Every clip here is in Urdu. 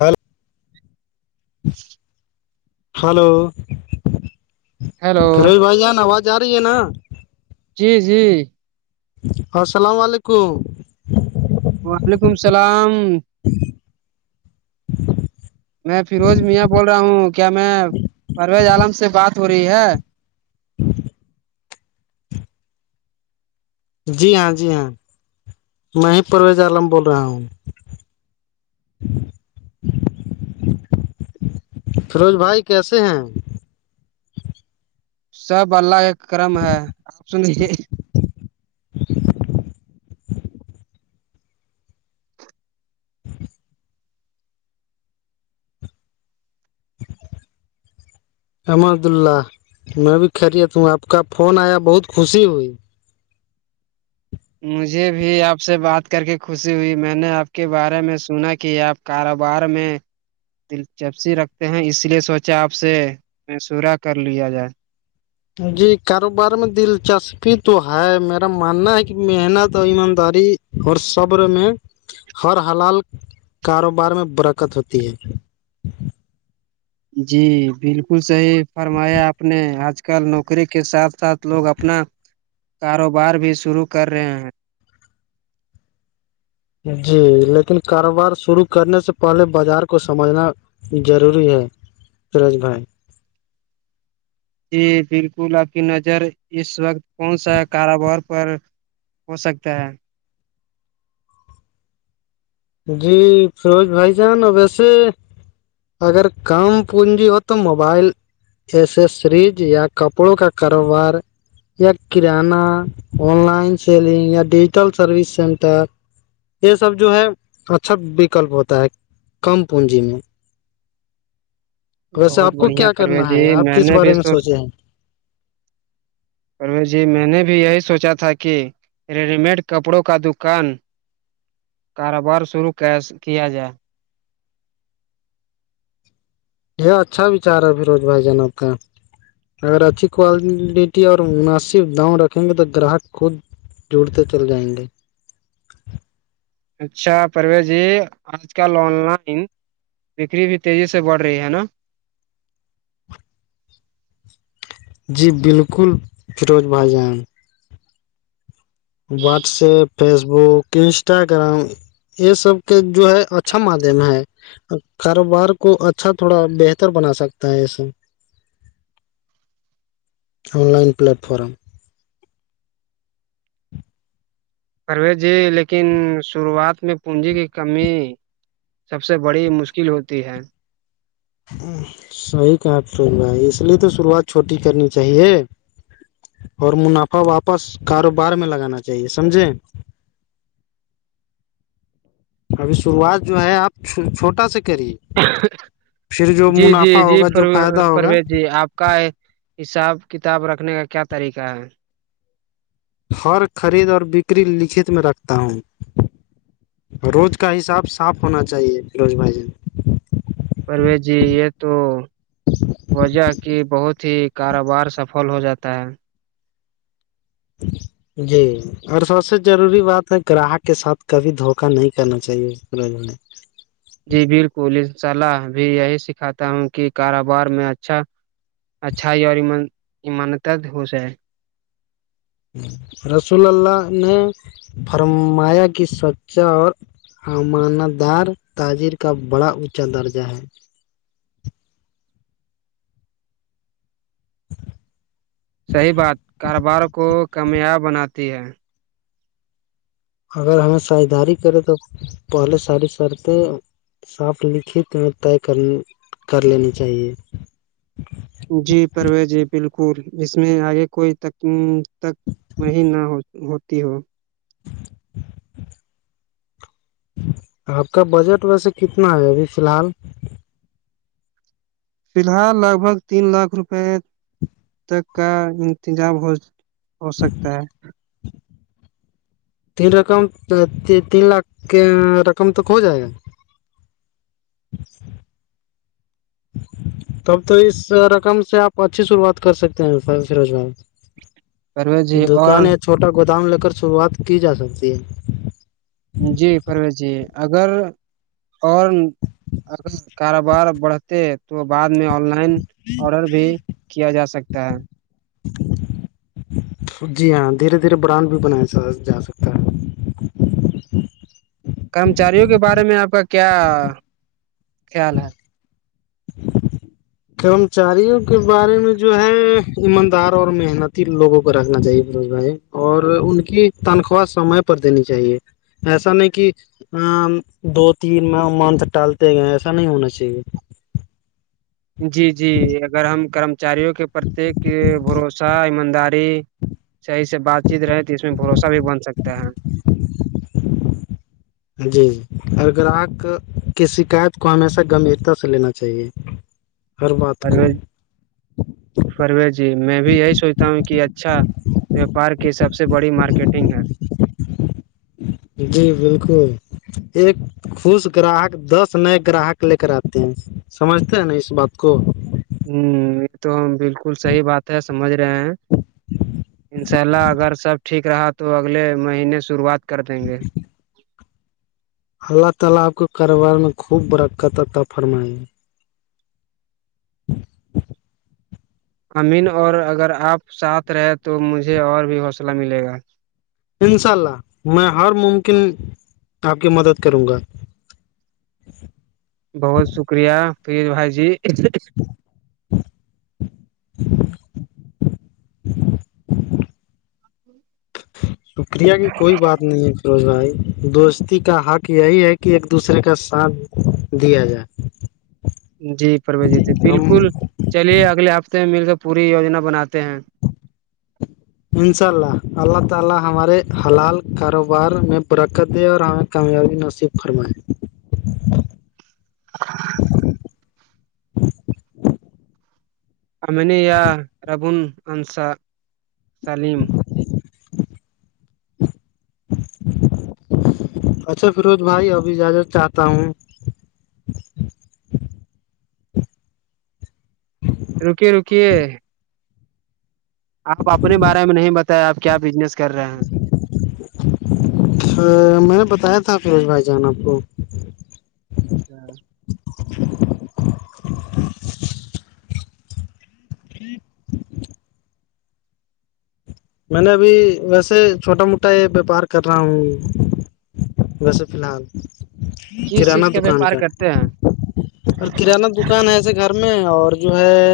ہل ہلو ہیلو فروز بھائی جان آواز آ رہی ہے نا جی جی السلام علیکم وعلیکم سلام میں فیروز میاں بول رہا ہوں کیا میں پرویز عالم سے بات تھوری ہے جی ہاں جی ہاں میں ہی پرویز عالم بول رہا ہوں فیروز بھائی کیسے ہیں سب اللہ کہ کرم ہے آپ سنے الحمد اللہ میں بھی خریت ہوں آپ کا فون آیا بہت خوشی ہوئی مجھے بھی آپ سے بات کر کے خوشی ہوئی میں نے آپ کے بارے میں سنا کہ آپ کاروبار میں دلچپسی رکھتے ہیں اس لیے سوچا آپ سے مشورہ کر لیا جائے جی کاروبار میں دلچسپی تو ہے میرا ماننا ہے کہ محنت اور ایمانداری اور صبر میں ہر حلال کاروبار میں برکت ہوتی ہے جی بالکل صحیح فرمایا آپ نے آج کل نوکری کے ساتھ ساتھ لوگ اپنا کاروبار بھی شروع کر رہے ہیں جی لیکن کاروبار شروع کرنے سے پہلے بازار کو سمجھنا ضروری ہے فیروز بھائی جی بالکل آپ کی نظر اس وقت کون سا کاروبار پر ہو سکتا ہے جی فیروج بھائی جان ویسے اگر کام پونجی ہو تو موبائل جیسے فریج یا کپڑوں کا کاروبار یا کرانہ آن لائن سیلنگ یا ڈیجیٹل سروس سینٹر یہ سب جو ہے اچھا وکلپ ہوتا ہے کم پونجی میں ویسے بہت آپ کو بڑھیا کیا پروز کرنا جی ہے آپ میں کس نے بھی بارے تو سوچے ہیں پرویز جی میں نے بھی یہی سوچا تھا کہ ریڈی مڈ کپڑوں کا دکان کاروبار شروع کیا جائے یہ اچھا ویچار ہے فیروز بھائی جان آپ کا اگر اچھی کوالٹی اور مناسب دؤں رکھیں گے تو گراہک خود جڑتے چل جائیں گے اچھا پرویز جی آج کل آن لائن بکری بھی تیزی سے بڑھ رہی ہے نا جی بالکل فیروز بھائی جان واٹس ایپ فیسبک انسٹاگرام یہ سب کے جو ہے اچھا مادھیم ہے کاروبار کو اچھا تھوڑا بہتر بنا سکتا ہے اس سے آ لائن پلیٹفارم پروس جی لیکن شروعات میں پونجی کی کمی سب سے بڑی مشکل ہوتی ہے صحیح بات کہی ہے اس لیے تو شروعات چھوٹی کرنی چاہیے اور منافع واپس کاروبار میں لگانا چاہیے سمجھیں ابھی شروعات جو ہے آپ چھو چھوٹا سے کریے پھر جو جی جی منافع جی ہوگا پر جو فائدہ ہوگا پرویز جی آپ کا حساب کتاب رکھنے کا کیا طریقہ ہے ہر خرید بکری لکھت میں رکھتا ہوں روز کا حساب صاف ہونا چاہیے فروز بھائی جان پرویز جی یہ تو وجہ کی بہت ہی کاروبار سفل ہو جاتا ہے جی اور سب سے ضروری بات ہے گراہک کے ساتھ کبھی دھوکا نہیں کرنا چاہیے [unintelligible] جی بالکل انشاء اللہ بھی یہی سکھاتا ہوں کہ کاروبار میں اچھا اچھا ہی اور ایمان اماندر ہو چاہے ہے رسول اللہ نے فرمایا کی سچا اور امانتدار تاجر کا بڑا اونچا درجہ ہے صحیح بات کاروبار کو کامیاب بناتی ہے اگر ہمیں ساجھداری کرے تو پہلے ساری سرطیں ساتھ لکھت میں طے کر کر لینی چاہیے جی پروی جی بالکل اس میں آگے کوئی تک تک میں نہ ہو ہوتی ہو آپ کا بجٹ ویسے کتنا ہے ابھی فی الحال فی الحال لگ بھگ تین لاکھ روپے تک کا انتظام ہو ہو سکتا ہے تین رقم تین لاکھ کے رقم تک ہو جائے گا تب تو اس رقم سے آپ اچھی شروعات کر سکتے ہیں سر فیروج ب پرویز جی اور دکان یا چھوٹا گودام لے کر شروات کی جا سکتی ہے جی پرویز جی اگر اور اگر کاروبار بڑھ تے تو بعد میں آن لائن آڈر بھی کیا جا سکتا ہے جی ہاں دھیرے دھیرے برانڈ بھی بنایا جا سکتا ہے کرمچاریوں کے بارے میں آپ کا کیا خیال ہے کرمچاریوں کے بارے میں جو ہے ایماندار اور محنتی لوگوں کو رکھنا چاہیے بوزگ اور ان کی تنخواہ سمے پر دینی چاہیے ایسا نہیں کہ ہاں دو تین منت ٹالتے گئے ایسا نہیں ہونا چاہیے جی جی اگر ہم کرمچاریوں کے پرتیک بھروسہ ایمانداری صحیح سے بات چیت رہے تھے اس میں بھروسہ بھی بن سکتا ہے جی اور گراہک کی شکایت کو ہمیشہ گمبھییرتا سے لینا چاہیے ہر بات کو پروز پرویز جی میں بھی یہی سوچتا ہوں کہ اچھا وپار کی سب سے بڑی مارکیٹنگ ہے جی بالکل ایک خوش گراہک دس نئے گراہک لے کر آتے ہیں سمجھتے ہیں نا اس بات کو ہوں یہ تو ہم بالکل صحیح بات ہے سمجھ رہے ہیں ان شاء اللہ اگر سب ٹھیک رہا تو اگلے مہینے شروعات کر دیں گے اللہ تعالی آپ کے کاروبار میں خوب برکت تھا فرمائی امین اور اگر آپ ساتھ رہے تو مجھے اور بھی حوصلہ ملے گا انشاء اللہ میں ہر ممکن آپ کی مدد کروں گا بہت شکریہ فرید بھائی جی شکریہ کی کوئی بات نہیں ہے روز بائی دوستی کا حق یہی ہے کہ ایک دوسرے کا ساتھ دیا جائے جی پرمی جی تھی ہم بالکل چلیے اگلے ہفتے میں مل کے پوری یوجنا بناتے ہیں ان شاء اللہ اللہ تعالی ہمارے حلال کاروبار میں پرکت ہے اور ہمیں کامیابی نصیب فرمائے ہاں امن یا ربون انصا سلیم اچھا فیروز بھائی ابھی اجازت چاہتا ہوں رکیے رکیے آپ اپنے بارے میں نہیں بتایا آپ کیا بزنس کر رہے ہیں اچھا میں نے بتایا تھا فیروز بھائی جان آپ کو اچھا میں نے ابھی ویسے چھوٹا موٹا یہ ویاپار کر رہا ہوں ویسے فی الحال کس کرانہ چیز دکان ویاپار کا کرتے ہیں اور کرانہ دکان ہے ایسے گھر میں اور جو ہے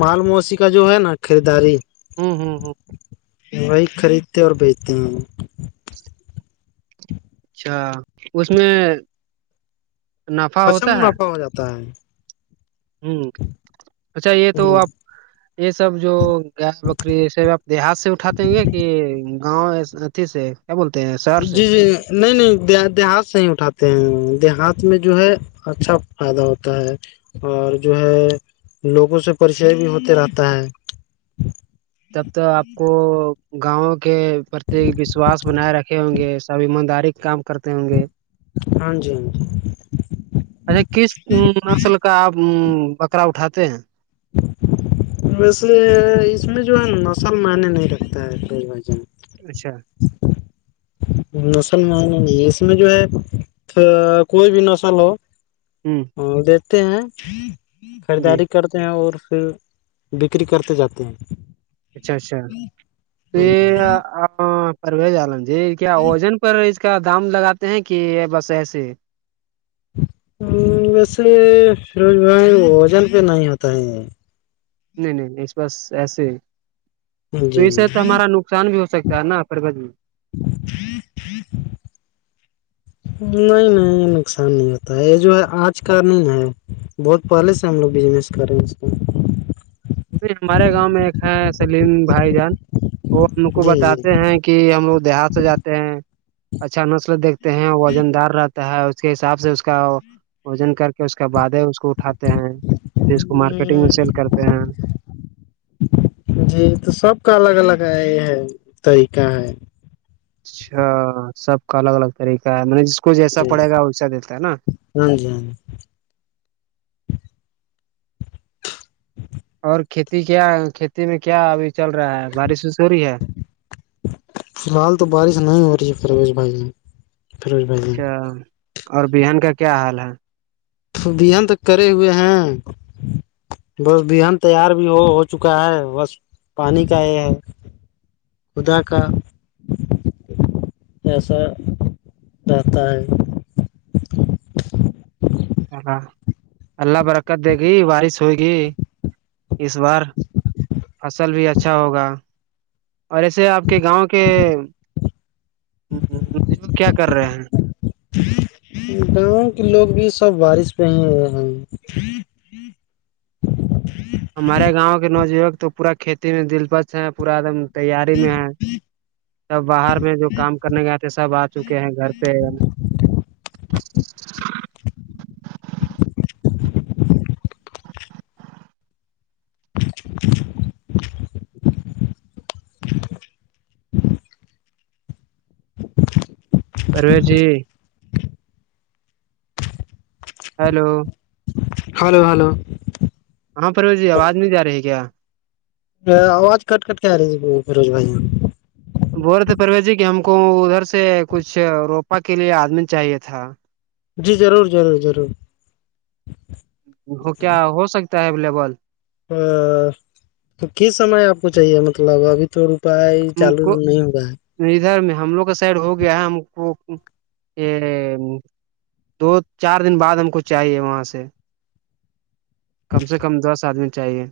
مال موسی کا جو ہے نا خریداری ہوں ہوں وہی خریدتے اور بیچتے ہیں ہم اچھا اس میں نفع اچھا ہوتا منافع ہو جاتا ہے ہوں اچھا یہ تو آپ یہ سب جو گائے بکری یہ سب آپ دیہات سے اٹھاتے ہیں گے کہ گاؤں اتھی سے کیا بولتے ہیں شہر سے جی جی نہیں نہیں دیہات سے ہی اٹھاتے ہیں دیہات میں جو ہے اچھا فائدہ ہوتا ہے اور جو ہے لوگوں سے پریچے بھی ہوتے رہتا ہے تب تو آپ کو گاؤں کے پرتی وشواس بنائے رکھے ہوں گے سب ایمانداری کام کرتے ہوں گے ہاں جی ہاں جی اچھا کس نسل کا آپ بکرا اٹھاتے ہیں ویسے اس میں جو ہے نسل معنی نہیں رکھتا ہے بھائی جان اچھا نسل مینے نئی اس میں جو ہے کوئی بھی نسل ہو ہوں ہمم دیتے ہیں جی خریداری کر تے ہیں اور پھر بکری کرتے جاتے ہیں اچھا اچھا تو ہاں یہ جی اپ پرویز عالم جی کیا وجن پر اس کا دام لگاتے ہیں کہ بس ایسے ویسے فیروج بھائی وزن پہ نہیں ہوتا ہے نہیں نہیں نہیں اس پاس ایسے جی پھر سے تو ہمارا نقصان بھی ہو سکتا ہے نا فیروز جی نہیں نہیں نقصان نہیں ہوتا ہے یہ جو ہے آج کا نہیں ہے بہت پہلے سے ہم لوگ بزنس کرے اس کا ہمارے گاؤں میں ایک ہے سلیم بھائی جان وہ ہم کو جی جی بتاتے ہیں کہ ہم لوگ دیہات سے جاتے ہیں اچھا نسل دیکھتے ہیں وزن دار رہ تا ہے اس کے حساب سے اس کا وزن کر کے اس بعد ہے کو اٹھاتے ہیں اور پھر اس کو مارکیٹنگ میں سیل کرتے ہیں جی تو سب کا الگ الگ یہ ہے طریقہ ہے اچھا سب کا الگ الگ طریقہ ہے مطلب جس کو جیسا پڑے گا ویسا دیتا ہے نا بھائی جان اور کھیتی کیا کھیتی میں کیا ابھی چل رہا ہے بارش وش ہو رہی ہے فی الحال تو بارش نہیں ہو رہی ہے فیروز بھائی فروز بھائی اچھا اور بہان کا کیا حال ہے بیانات کرے ہوئے ہیں بس بہان تیار بھی ہو چکا ہے بس پانی کا یہ ہے خدا کا کیسا بتائیں آہ آہ اللہ برکت دے گی بارش ہوئے گی اس بار فصل بھی اچھا ہوگا اور ایسے آپ کے گاؤں کے [unintelligible] کیا کر رہے ہیں گاؤں کے لوگ بھی سب بارش پہ ہی رہ ہیں ہمارے گاؤں کے نوجیوک تو پورا کھیتی میں دلپش ہے پورا ایک دم تیاری میں ہے سب باہر میں جو کام کرنے گ آتے سب آ چکے ہیں گھر پہ آرے جی ہیلو ہیلو ہیلو ہاں پروش جی آواز نہیں جا رہی کیا آواج کٹ کٹ کے آ رہی فروج بھائی بولے تھے پرویش جی کہ ہم کو ادھر سے کچھ روپا کے لیے آدمی چاہیے تھا جی ضرور ضرور ضرور وہ کیا ہو سک تا ہے اولیبل ا کس سمے آپ کو چاہیے مطلب ابھی تھوڑی ائے [unintelligible] ہم چالو کو نہیں ہوا ہے ادھر میں ہم لوگ کا سائڈ ہو گیا ہے ہم کو یہ دو چار دن بعد ہم کو چاہیے وہاں سے کم سے کم دس آدمی چاہیے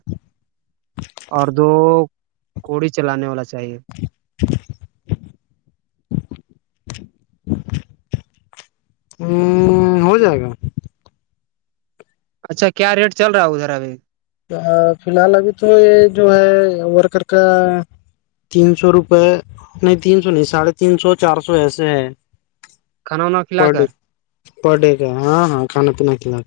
اور دو کوڑی چلانے والا چاہیے ہوں ہو جائے گا اچھا کیا ریٹ چل رہا ہے ادھر ابھی فی الحال ابھی تو یہ جو ہے ورکر کا تین سو روپئے نہیں تین سو نہیں ساڑھے تین سو چار سو ایسے ہے کھانا وانا کھلا پر کر ڈے پر ڈے کا ہاں ہاں کھانا پینا کھلاکے